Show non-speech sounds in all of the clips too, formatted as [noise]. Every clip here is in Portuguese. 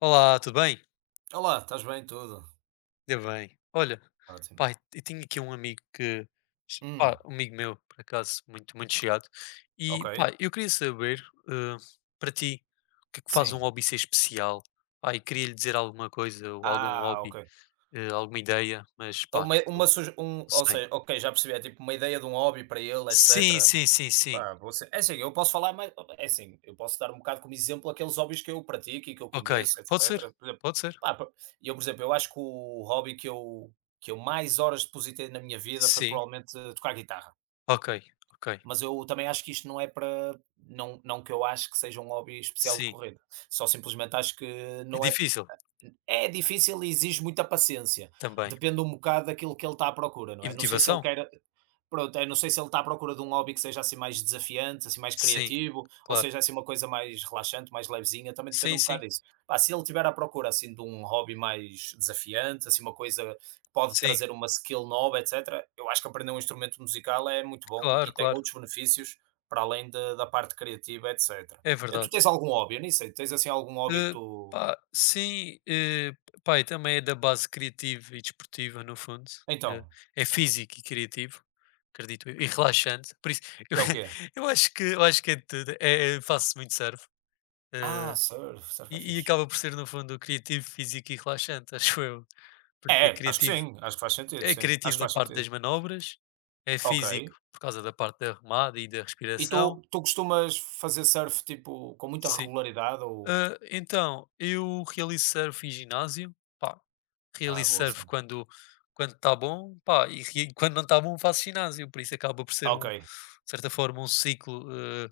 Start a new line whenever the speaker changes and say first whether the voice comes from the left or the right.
left: Olá, tudo bem?
right: Olá, estás bem? Tudo?
left: Ainda bem. Olha,
right: Ótimo.
left: pá, eu tinha aqui um amigo que,
right: Hum,
left: pá, um amigo meu, por acaso, muito, muito chegado. E,
right: ok.
left: pá, eu queria saber, eh, para ti, o que é que faz um
right: Sim.
left: hobby ser especial? Pá, e queria lhe dizer alguma coisa, ou algum
right: Ah,
left: hobby,
right: ok.
left: alguma ideia, mas, pá, não
right: Ou
left: sei.
right: seja, ok, já percebi. É tipo uma ideia de um hobby para ele,
left: Sim,
right: etc.
left: sim, sim, sim.
right: Pá, você, é assim, eu posso falar mas É assim, eu posso dar um bocado como exemplo aqueles hobbies que eu pratico e que eu
left: Ok,
right: conheço,
left: pode ser?
right: etc. Por exemplo,
left: Pode ser?
right: pá, eu, por exemplo, eu acho que o hobby que eu mais horas depositei na minha vida foi
left: Sim.
right: provavelmente tocar guitarra.
left: Ok, ok.
right: Mas eu também acho que isto não é para. Não, não que eu acho que seja um hobby especial de
left: Sim.
right: corrida. Só simplesmente acho que
left: É
right: não é
left: difícil
right: É difícil e exige muita paciência.
left: também.
right: Depende um bocado daquilo que ele está à procura, não
left: E
right: é? Não sei se ele
left: motivação?
right: quer. Pronto, eu não sei se ele está à procura de um hobby que seja assim mais desafiante, assim mais
left: Sim,
right: criativo, ou
left: claro.
right: seja assim uma coisa mais relaxante, mais levezinha, também depende
left: Sim,
right: um bocado
left: sim.
right: disso. Pá, se ele estiver à procura assim de um hobby mais desafiante, assim uma coisa que pode
left: Sim.
right: trazer uma skill nova, etc., eu acho que aprender um instrumento musical é muito bom
left: Claro,
right: e tem
left: claro,
right: outros benefícios para além da parte criativa, etc.
left: é
right: Tu
left: verdade.
right: tens algum hobby? Eu nem sei, tens assim algum hobby que
left: Eh,
right: tu.
left: Pá, sim, pá, e também é da base criativa e desportiva, no fundo. eh,
right: Então.
left: É físico e criativo, acredito eu, e relaxante. Por isso, [laughs] eu,
right: É o quê?
left: eu acho que é de tudo. Faço muito surf. eh,
right: Ah, surf, surf é
left: e
right: fixe.
left: acaba por ser, no fundo, criativo, físico e relaxante, [laughs] acho eu.
right: É,
left: Porque é
right: é, acho que
left: criativo.
right: sim, acho que faz sentido,
left: É
right: sim, acho
left: criativo
right: que
left: na
right: faz
left: parte das
right: sentido.
left: manobras, é
right: Ok.
left: físico por causa da parte da remada e da
right: E
left: respiração.
right: tu costumas fazer surf tipo com muita regularidade ou.
left: Ah, então, eu realizo surf em ginásio, pá,
right: Ah,
left: realizo
right: boa
left: surf
right: cena.
left: quando está bom, pá, e [laughs] quando não está bom faço ginásio, por isso acaba por ser
right: Ok.
left: um, de certa forma, um ciclo, eh,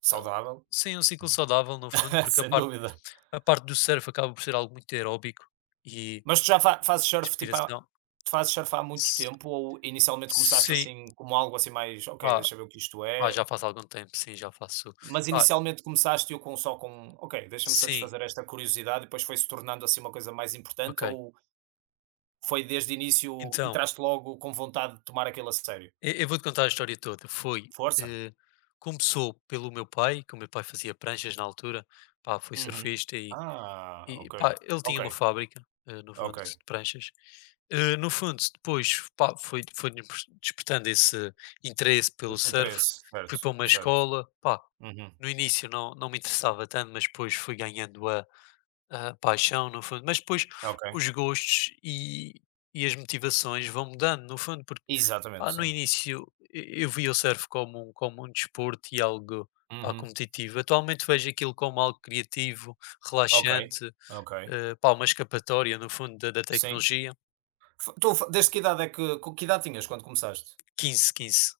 right: Saudável.
left: sim, um ciclo
right: Uhum.
left: saudável no fundo,
right: [laughs]
left: porque a
right: Sem
left: parte,
right: dúvida.
left: a parte do surf acaba por ser algo muito aeróbico e
right: Mas tu já fazes surf tipo há,
left: inspiração.
right: tu fazes surf há muito
left: S-
right: tempo ou inicialmente começaste
left: Sim,
right: assim como algo assim mais ok,
left: pá,
right: deixa eu ver o que isto
left: pá,
right: é.
left: já faz algum tempo, sim, já faço,
right: Mas
left: pá,
right: inicialmente começaste eu com só com ok, deixa-me
left: sim,
right: satisfazer esta curiosidade e depois foi-se tornando assim uma coisa mais importante
left: ok.
right: ou Foi desde o início
left: Então,
right: entraste logo com vontade de tomar aquilo a sério?
left: eu vou-te contar a história toda.
right: Força?
left: Eh, Começou pelo meu pai, que o meu pai fazia pranchas na altura, pá, foi
right: Uhum.
left: surfista e,
right: Ah,
left: e
right: ok,
left: pá, ele
right: ok,
left: tinha uma fábrica, no fundo,
right: ok.
left: de pranchas. No fundo, depois pá, foi despertando esse interesse pelo
right: Esse
left: surf.
right: interesse,
left: Fui para
right: certo,
left: uma
right: certo.
left: escola, pá,
right: Uhum.
left: no início não me interessava tanto, mas depois fui ganhando a paixão, no fundo, mas depois
right: Ok.
left: os gostos e as motivações vão mudando, no fundo.
right: Exatamente,
left: Pá, no
right: sim.
left: início eu vi o surf como um desporto e algo, pá,
right: Uhum.
left: competitivo. Atualmente vejo aquilo como algo criativo,
right: Ok,
left: relaxante,
right: ok.
left: pá, uma escapatória no fundo da
right: Sim.
left: tecnologia.
right: F Tu f desde que idade é que co que idade tinhas quando começaste?
left: 15, 15,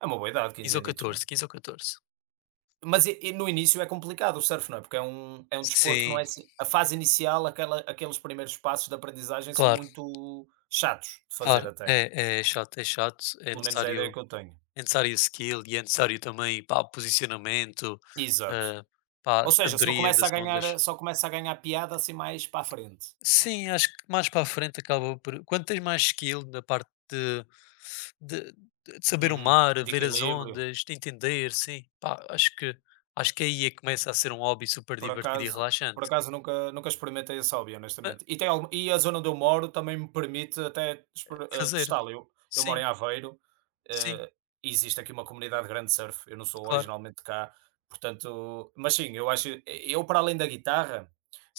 right: É uma boa idade,
left: 15
right: quinze
left: ou
right: anos. não é?
left: 14, 15 ou 14.
right: Mas e no início é complicado o surf, não é? Porque é um desporto que não
left: Sim,
right: é assim a fase inicial, aquela aqueles primeiros passos de aprendizagem são
left: claro,
right: muito chatos de fazer
left: claro.
right: até.
left: É chato, é chato, é
right: Pelo menos é a ideia
left: necessário
right: que eu tenho.
left: é necessário skill e é necessário também, pá, posicionamento,
right: Exato.
left: eh, pá,
right: Ou seja, só
left: sabedoria
right: começa
left: das
right: a
left: ondas.
right: ganhar só começa a ganhar piada assim mais para a frente.
left: Sim, acho que mais para a frente acaba por quando tens mais skill na parte de de saber o
right: Uhum.
left: mar,
right: De
left: ver as
right: equilíbrio.
left: ondas, de entender, sim. Pá, acho que aí é que começa a ser um hobby super
right: Por
left: divertido e
right: acaso por
left: relaxante.
right: acaso nunca experimentei esse hobby,
left: Ah,
right: honestamente. E tem algum e a zona onde eu moro também me permite até
left: fazer,
right: testá-lo. Eu moro
left: sim,
right: em Aveiro,
left: sim,
right: eh, existe aqui uma comunidade grande de surf, eu não sou
left: claro,
right: originalmente de cá, portanto mas sim, eu acho eu para além da guitarra,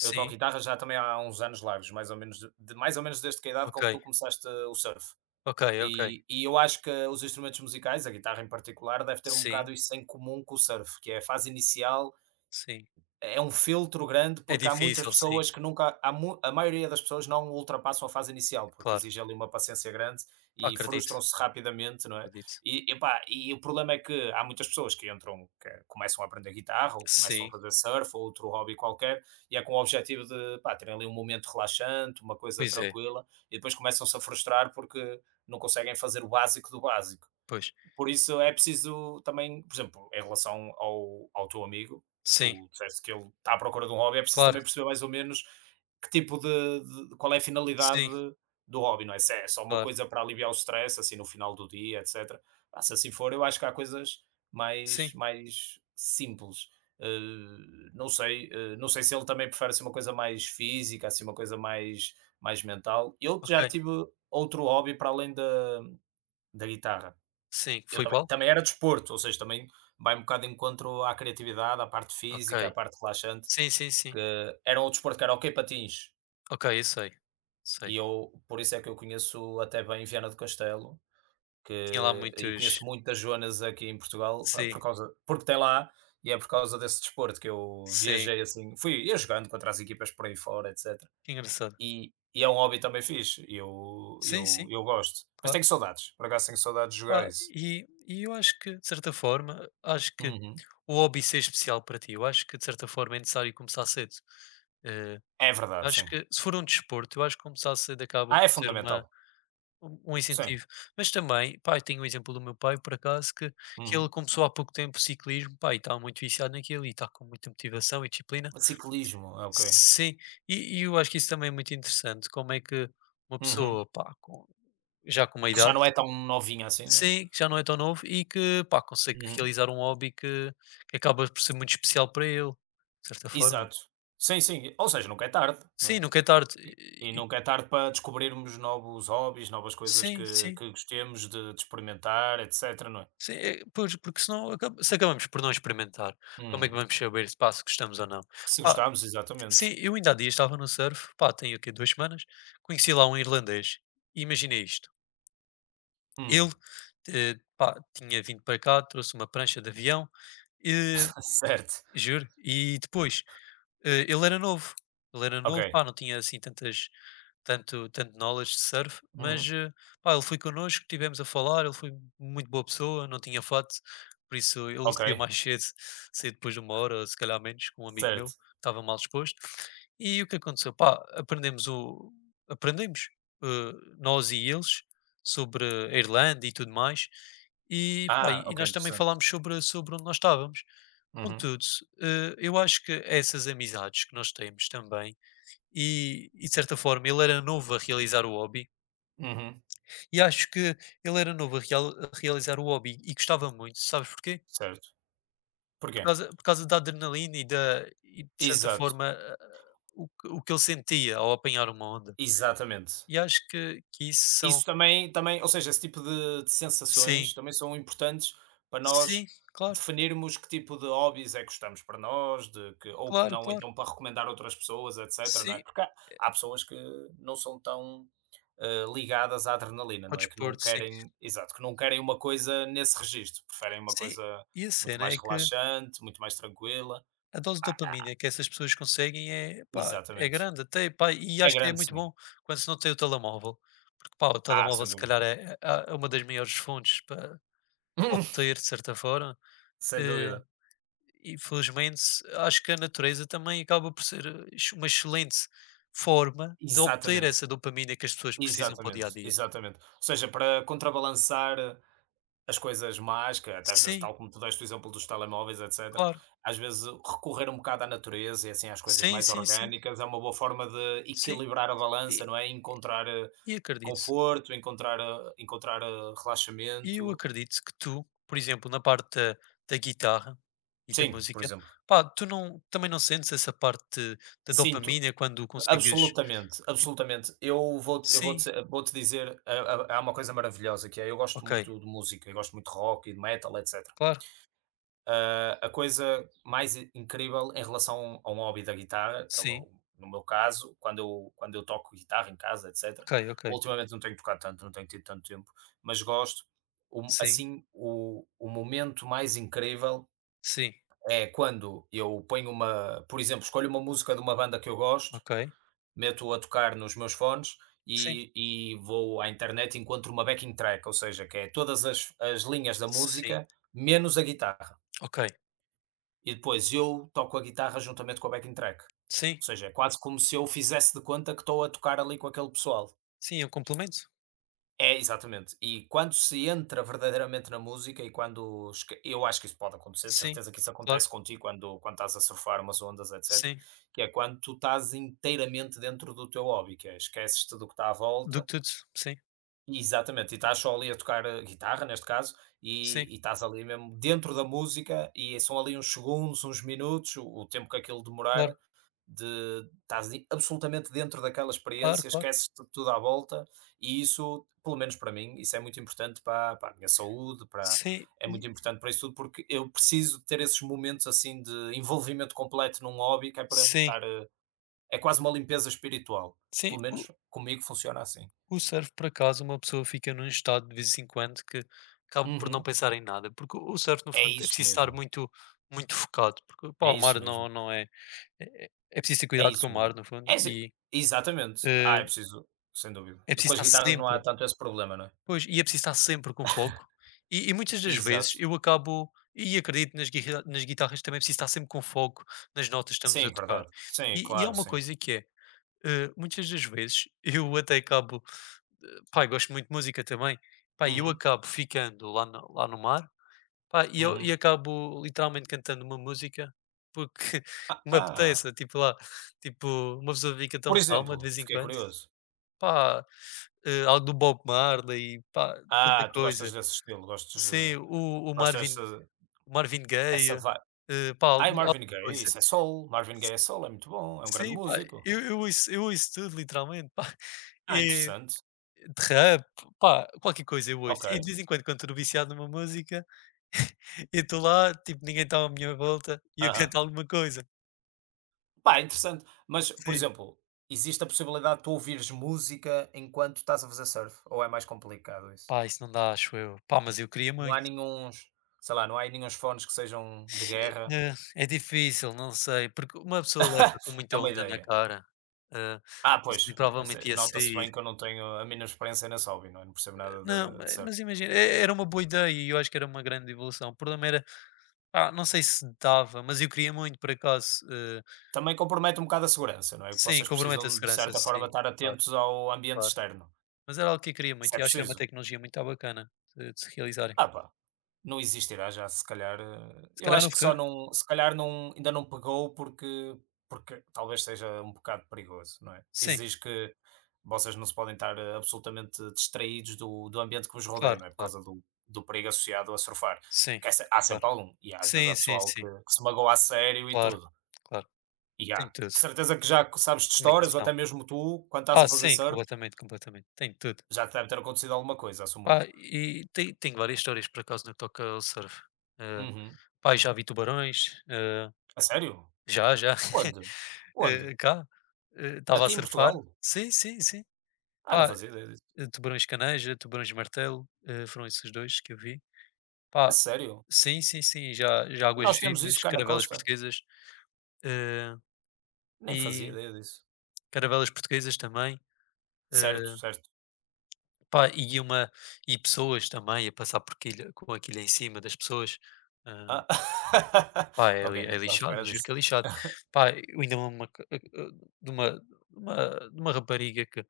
right: eu toco guitarra já também há uns anos largos, mais ou menos de mais ou menos desde que a idade
left: ok,
right: com que tu começaste o surf.
left: ok, ok,
right: E eu acho que os instrumentos musicais, a guitarra em particular, deve ter um
left: sim,
right: bocado isso em comum com o surf, que é a fase inicial
left: sim.
right: é um filtro grande,
left: É
right: porque há muitas
left: difícil, sim,
right: pessoas que nunca há mu a maioria das pessoas não ultrapassam a fase inicial, porque
left: claro.
right: exige ali uma paciência grande
left: Pá,
right: e
left: acredito,
right: frustram-se rapidamente, não é?
left: acredito.
right: E epá, e o problema é que há muitas pessoas que entram que começam a aprender guitarra ou começam a
left: Sim,
right: fazer surf ou outro hobby qualquer, e é com o objetivo de, pá, terem ali um momento relaxante, uma coisa
left: pois é,
right: tranquila, e depois começam-se a frustrar porque não conseguem fazer o básico do básico.
left: pois.
right: Por isso é preciso também, por exemplo, em relação ao teu amigo,
left: Sim,
right: tu disseste que ele está à procura de um hobby, é preciso
left: claro,
right: também perceber mais ou menos que tipo de qual é a finalidade
left: sim,
right: do hobby, não é? Se é só uma
left: claro,
right: coisa para aliviar o stress, assim, no final do dia, etcétera. Ah, se assim for, eu acho que há coisas
left: sim,
right: mais simples. Eh, não sei, não sei se ele também prefere, assim, uma coisa mais física, assim, uma coisa mais mental. Eu já
left: ok,
right: tive outro hobby para além da guitarra.
left: sim.
right: Eu
left: Foi
right: também
left: qual?
right: também era desporto, ou seja, também vai um bocado de encontro à criatividade, à parte física, à
left: Ok.
right: parte relaxante,
left: Sim, sim, sim.
right: que era um desporto que era ok patins,
left: Ok, eu sei, sei.
right: e eu por isso é que eu conheço até bem Viana do Castelo,
left: Tinha lá
right: que e conheço
left: muitos,
right: muitas zonas aqui em Portugal, pá,
left: sim,
right: por causa porque tem lá, e é por causa desse desporto que eu
left: sim,
right: viajei assim, fui eu jogando contra as equipas por aí fora, etcétera.
left: que engraçado.
right: E é um hobby também fixe, eu
left: Sim,
right: eu
left: sim,
right: eu gosto, mas
left: claro.
right: tenho saudades, por acaso tenho saudades de jogar
left: Pá,
right: isso.
left: e eu acho que, de certa forma, acho que
right: Uhum.
left: o hobby ser especial para ti, eu acho que, de certa forma, é necessário começar cedo. Eh,
right: É verdade,
left: Acho
right: sim.
left: que se for um desporto, eu acho que começar cedo acaba
right: Ah,
left: por
right: é
left: ser uma
right: fundamental.
left: um um
right: Sim.
left: incentivo. Mas também, pá, eu tenho um exemplo do meu pai, por acaso, que ele
right: Uhum.
left: começou há pouco tempo ciclismo, pá, e está muito viciado naquilo e está com muita motivação e disciplina.
right: Ciclismo, ah, ok.
left: Sim, e eu acho que isso também é muito interessante, como é que uma
right: Uhum.
left: pessoa, pá, com já com uma
right: Que já
left: idade,
right: não é tão novinha assim, não é?
left: sim, que já não é tão novo e que, pá, consegue
right: Uhum.
left: realizar um hobby que acaba por ser muito especial para ele, de certa forma.
right: Exato. Sim, sim. Ou seja, nunca é tarde, não
left: Sim,
right: é?
left: nunca é tarde,
right: E
left: e
right: nunca é tarde para descobrirmos novos hobbies, novas coisas
left: sim, sim,
right: que gostemos de experimentar, etcétera, não é?
left: sim, pois, porque senão acaba se acabamos por não experimentar. Como é que
right: Uhum.
left: vamos saber se, pá, se gostamos ou não?
right: Se
left: Pá,
right: gostarmos, exatamente.
left: sim, eu ainda há dias estava no surf, pá, tem o quê? Semanas. Conheci lá um irlandês, e imagina isto. Ele,
right: Hum.
left: pá, tinha vindo para cá, trouxe uma prancha de avião.
right: [laughs] Certo.
left: Juro. E depois, ele era novo. Ele era
right: Ok.
left: novo, pá, não tinha assim tanto knowledge de surf, mas
right: Uhum.
left: pá, ele foi connosco, tivemos a falar, ele foi muito boa pessoa, não tinha fato, por isso ele
right: Ok.
left: saía mais [laughs] cedo, saía depois de uma hora, ou se calhar menos, com um amigo meu,
right: Certo.
left: estava mal disposto. E o que aconteceu? Pá, aprendemos o. Aprendemos, eh, nós e eles, sobre a Irlanda e tudo mais. E, pá,
right: Ah,
left: e
right: ok,
left: nós também
right: interessante.
left: falámos sobre onde nós estávamos.
right: Uhum.
left: Contudo, eu acho que é essas amizades que nós temos também, e de certa forma ele era novo a realizar o hobby,
right: Uhum.
left: e acho que ele era novo a realizar o hobby e gostava muito, sabes porquê?
right: Certo. Porquê?
left: Por causa da adrenalina e de certa
right: Exato.
left: forma o que ele sentia ao apanhar uma onda.
right: Exatamente.
left: E acho que, isso
right: Isso
left: são.
right: também ou seja, esse tipo de sensações
left: Sim,
right: também são importantes para
left: sim,
right: nós
left: claro,
right: definirmos que tipo de hobbies é que gostamos para nós, de que ou que
left: claro,
right: não,
left: claro.
right: então para recomendar a outras pessoas, etcétera, não é?
left: Sim,
right: Porque há pessoas que não são tão, ligadas à adrenalina,
left: ao
right: não é? Que não
left: desporto, sim.
right: querem exato, que não querem uma coisa nesse registro, preferem uma
left: Sim,
right: coisa
left: e a
right: muito
left: cena
right: mais
left: é que
right: relaxante, muito mais tranquila.
left: a dose de
right: Ah ah,
left: dopamina que essas pessoas conseguem é, pá, é
right: exatamente.
left: grande até, pá, e
right: É
left: acho que é
right: grande
left: muito
right: sim.
left: bom quando se não tem o telemóvel, porque, pá, o
right: Ah,
left: telemóvel
right: sem
left: se
right: dúvida.
left: calhar é uma das maiores fontes para obter,
right: [laughs]
left: de certa forma.
right: Sem
left: eh,
right: dúvida.
left: e felizmente acho que a natureza também acaba por ser eh, ex uma excelente forma de obter
right: Exatamente.
left: essa dopamina que as pessoas precisam para o dia a
right: Exatamente,
left: dia.
right: exatamente. Ou seja, para contrabalançar as coisas más, que até às vezes,
left: Sim,
right: tal como tu deste o exemplo dos telemóveis, etc.,
left: claro.
right: às vezes recorrer um bocado à natureza e assim às coisas
left: Sim,
right: mais
left: sim, sim,
right: orgânicas é uma boa forma de
left: sim,
right: equilibrar a
left: e
right: balança, não é? Encontrar
left: e acredito.
right: conforto, encontrar, encontrar
left: E eu
right: relaxamento.
left: acredito que tu, por exemplo, na parte da, da guitarra e da
right: Sim, por
left: música,
right: exemplo.
left: pá, tu não, também não sentes essa parte da
right: Sinto,
left: dopamina quando consegues,
right: absolutamente,
left: tipo,
right: absolutamente. Eu vou
left: sim,
right: te, vou -te dizer, há uma coisa maravilhosa que é, eu gosto
left: ok,
right: muito de música, eu gosto muito de rock e de metal, etc.
left: claro,
right: Ah, a coisa mais incrível em relação a um hobby da guitarra, que é o
left: sim,
right: meu, no meu caso, quando eu toco guitarra em casa, etc.
left: ok, ok,
right: Ultimamente não tenho tocado tanto, não tenho tido tanto tempo, mas gosto.
left: sim,
right: Assim, o momento mais incrível
left: sim,
right: é quando eu ponho uma, por exemplo, escolho uma música de uma banda que eu gosto,
left: ok,
right: meto-a a tocar nos meus fones
left: sim,
right: e vou à internet e encontro uma backing track, ou seja, que é todas as linhas da
left: sim,
right: música menos a guitarra.
left: ok,
right: E depois eu toco a guitarra juntamente com a backing track. Ou
left: sim,
right: seja, é quase como se eu fizesse de conta que estou a tocar ali com aquele pessoal.
left: sim, eu complemento,
right: É, exatamente. E quando se entra verdadeiramente na música e eu acho que isso pode acontecer, de
left: sim,
right: certeza que isso
left: claro,
right: acontece contigo quando estás a surfar umas ondas, etc.
left: sim,
right: Que é quando tu estás inteiramente dentro do teu hobby, que é esqueces-te do que está à
left: do
right: volta
left: que tudo, sim,
right: Exatamente, e estás só ali a tocar a guitarra, neste caso,
left: sim,
right: e estás ali mesmo dentro da música, e são ali uns segundos, uns minutos, o tempo que aquilo
left: claro,
right: demorar, de estás ali absolutamente dentro daquela
left: claro,
right: experiência,
left: claro,
right: esqueces-te de tudo à volta, e isso, pelo menos para mim, isso é muito importante para a minha saúde, para
left: sim,
right: é muito importante para isso tudo, porque eu preciso ter esses momentos, assim, de envolvimento completo num hobby, que é para me
left: sim,
right: estar, é quase uma limpeza espiritual,
left: sim.
right: pelo menos comigo funciona assim.
left: O surf, por acaso, uma pessoa fica num estado de vez em quando que acaba por não
right: Uhum.
left: pensar em nada, porque o surf, no
right: É
left: fundo, é
right: isso
left: preciso estar
right: mesmo,
left: muito, muito focado, porque pá,
right: é
left: o
right: isso
left: mar não,
right: mesmo,
left: não é, é. É preciso ter
right: é
left: cuidado com o
right: isso
left: mar,
right: mesmo.
left: no fundo,
right: É assim
left: e
right: exatamente.
left: eh,
right: Ah, é preciso sem dúvida.
left: é preciso
right: Com as
left: estar
right: guitarras não há
left: sempre.
right: tanto esse problema, não é?
left: Pois, e é preciso estar sempre com foco.
right: [laughs]
left: E muitas das vezes
right: Exato.
left: eu acabo, e acredito nas guitarras também, é preciso estar sempre com foco nas notas que estamos a
right: Sim,
left: tocar.
right: verdade. Sim,
left: E há
right: claro,
left: uma
right: sim.
left: coisa que é, muitas das vezes eu até acabo. Pá, eu gosto muito de música também. Pá, e eu
right: Uhum,
left: acabo ficando lá no mar, pá, e
right: uhum.
left: acabo literalmente cantando uma música porque [laughs]
right: Ah
left: me
right: ah,
left: apeteça, tipo lá, tipo, uma pessoa fica tão
right: por
left: calma de
right: exemplo,
left: vez em
right: fiquei
left: quando,
right: curioso.
left: pá, algo do Bob Marley, pá, tanta
right: Ah, tu gostas
left: coisa.
right: desse estilo, gostas
left: Sim,
right: de
left: o, o
right: gostas
left: Marvin,
right: dessa
left: o Marvin
right: essa
left: Gaye,
right: vai
left: pá,
right: ai,
left: alguma
right: Marvin Gaye,
left: coisa.
right: isso é soul, Marvin Gaye é soul, é muito bom, é um grande
left: Sim, pá,
right: músico.
left: eu ouço tudo, literalmente, pá. [laughs]
right: Ah,
left: E,
right: interessante.
left: de rap, pá, qualquer coisa eu ouço.
right: Ok.
left: E de vez em quando, quando estou viciado numa música, [laughs] eu estou lá, tipo, ninguém está à minha volta e eu
right: Aham.
left: canto alguma coisa.
right: Pá, é interessante. Mas, por
left: Sim.
right: exemplo, existe a possibilidade de tu ouvires música enquanto estás a fazer surf? Ou é mais complicado isso?
left: Pá, isso não dá, acho eu. Pá, mas eu queria
right: Não há
left: muito.
right: nenhuns, sei lá, não há aí nenhuns fones que sejam de guerra?
left: É difícil, não sei, porque uma pessoa leva com
right: [laughs] É
left: muita
right: uma
left: onda na
right: ideia.
left: cara. eh,
right: Ah,
left: por isso
right: pois,
left: muito
right: né,
left: provavelmente ia
right: nota-se
left: sair.
right: bem que eu não tenho a mínima experiência nesse hobby, não é? Não percebo nada
left: Não,
right: de, de surf.
left: mas imagina, era uma boa ideia e eu acho que era uma grande evolução. O problema era, ah não sei se dava, mas eu queria muito, por acaso.
right: Também compromete um bocado a segurança, não é? Que
left: Sim,
right: vocês
left: compromete a
right: precisam, de
left: segurança,
right: certa forma,
left: sim,
right: estar
left: claro,
right: atentos ao ambiente
left: claro.
right: externo.
left: Mas era algo que eu queria muito
right: Isso é
left: e acho que era uma
right: preciso.
left: tecnologia muito bacana de se realizarem.
right: Ah, pá. Não existirá já, se calhar,
left: Se
right: eu
left: calhar no
right: acho que só
left: futuro?
right: não se calhar não ainda não pegou porque talvez seja um bocado perigoso, não é?
left: Sim,
right: Exige que vocês não se podem estar, absolutamente distraídos do ambiente que vos rodeia,
left: claro,
right: não é? Por
left: claro.
right: causa do perigo associado a surfar,
left: Sim,
right: que é se há
left: claro.
right: sempre algum, e às vezes
left: Sim,
right: há
left: sim,
right: pessoal
left: sim.
right: que se magoa a sério e
left: Claro,
right: tudo,
left: claro.
right: e há.
left: Tem tudo.
right: De certeza que já sabes de histórias ou
left: Comunicação.
right: até mesmo tu, quando estás
left: Ah,
right: a fazer
left: sim,
right: surf,
left: completamente, completamente. Tem tudo.
right: já te deve ter acontecido alguma coisa, assumo
left: Pá,
right: eu.
left: e tenho várias histórias por acaso no que toca ao surf. Eh,
right: Uhum.
left: Pá, já vi tubarões,
right: A sério?
left: já, já, [laughs]
right: Onde? Onde?
left: cá, estava a
right: Aqui em
left: surfar.
right: Portugal?
left: Sim, sim, sim.
right: Ah, não
left: Pá,
right: fazia ideia disso.
left: tubarões caneja, tubarões martelo, foram esses dois que eu vi.
right: A
left: Pá,
right: sério?
left: sim, sim, sim, já já águas
right: Nós temos isso
left: vivas,
right: cá na
left: caravelas
right: costa?
left: portuguesas, eh,
right: Nem fazia
left: e
right: ideia disso.
left: caravelas portuguesas também, eh,
right: Certo, certo.
left: pá, e pessoas também a passar por quilha com a quilha em cima das pessoas, eh,
right: Ah. [laughs]
left: pá, é li
right: Ok,
left: é
right: não estava à
left: lixado, eu
right: espera
left: juro
right: disso.
left: que é lixado. Pá, eu ainda me lembro uma c de uma de uma de uma rapariga que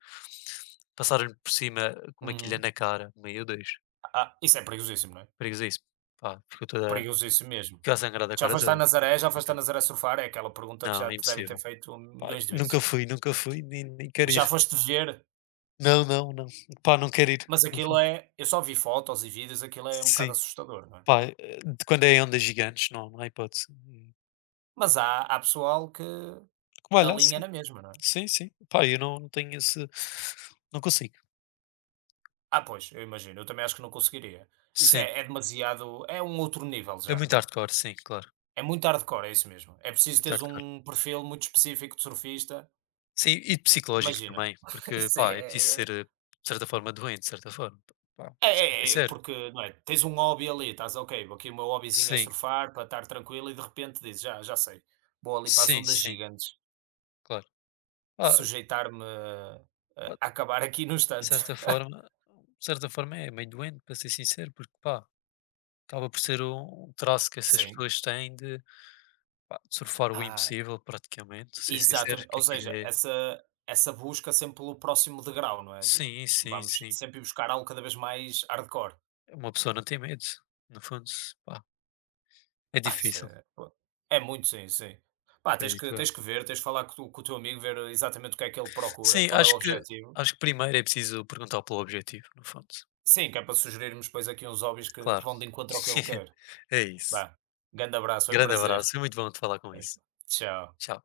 left: passaram por cima com uma quilha
right: Uhum.
left: na cara, meu Deus,
right: Ah, isso é perigosíssimo, não é?
left: perigoso isso, pá,
right: Perigosíssimo mesmo.
left: ficou a sangrar da
right: Já
left: cara
right: foste a
left: toda.
right: Nazaré? Já foste a Nazaré surfar? É aquela pergunta que
left: Não,
right: já
left: é
right: te devem ter
left: impossível.
right: feito
left: Pá,
right: milhões de vezes.
left: nunca fui, nem quero
right: Já
left: ir.
right: foste ver?
left: Não, não, não. Pá, não quero ir.
right: Mas
left: No
right: aquilo
left: fundo.
right: é. Eu só vi fotos e vídeos, aquilo é um bocado
left: Sim.
right: assustador, não é?
left: Pá, de quando é ondas gigantes, não há hipótese. Hum.
right: Mas há, há pessoal que
left: Como olhar,
right: alinha
left: sim.
right: na mesma, não é?
left: Sim, sim. Pá, eu não tenho esse, não consigo.
right: Ah, pois, eu imagino, eu também acho que não conseguiria. Isso
left: Sim.
right: é demasiado é um outro nível
left: É
right: já,
left: muito
right: não é?
left: hardcore, sim, claro.
right: É muito hardcore, é isso mesmo. É preciso
left: Muito
right: teres
left: hardcore.
right: um perfil muito específico de surfista,
left: Sim, e psicológico
right: imagina.
left: também,
right: [laughs]
left: porque,
right: Isso
left: pá, é preciso
right: é é
left: ser, de certa forma, doente, de certa forma. Pá, vou
right: é
left: ser
right: é- é,
left: sincero.
right: porque, não é, tens um hobby ali, estás: "Ok, aqui o meu hobbyzinho é
left: Sim,
right: surfar para estar tranquilo", e de repente dizes: "Já sei, vou ali para as
left: sim,
right: ondas
left: sim,
right: gigantes,
left: claro. Pá,
right: sujeitar-me a
left: pá,
right: acabar aqui no
left: de
right: instante".
left: certa
right: [laughs]
left: forma de certa forma é meio doente, para ser sincero, porque, pá. Acaba por ser um traço que essas
right: Sim.
left: pessoas têm pá, de surfar o
right: Ah.
left: impossível praticamente, ser sincero,
right: Exatamente,
left: que
right: ou
left: aquilo
right: seja,
left: é
right: essa busca sempre pelo próximo degrau, não é? Tipo,
left: sim, sim,
right: vamos
left: sim.
right: sempre ir buscar algo cada vez mais hardcore.
left: Uma pessoa não tem medo, no fundo, pá, é
right: Ah, isso
left: difícil,
right: é, pô, é muito, sim, sim. Pá, tens que,
left: acredito eu.
right: tens que ver, tens que falar com o teu amigo, ver exatamente o que é que ele procura,
left: Sim,
right: qual é o
left: acho que
right: objetivo.
left: primeiro é preciso perguntar pelo objetivo, no fundo,
right: Sim, que é para sugerirmos depois aqui uns hobbies que
left: claro.
right: vão de encontro ao que ele
left: [laughs]
right: quer.
left: É isso.
right: Vá, grande abraço, foi um
left: Grande
right: prazer.
left: abraço, foi muito bom te falar com isso.
right: Tchau.
left: Tchau.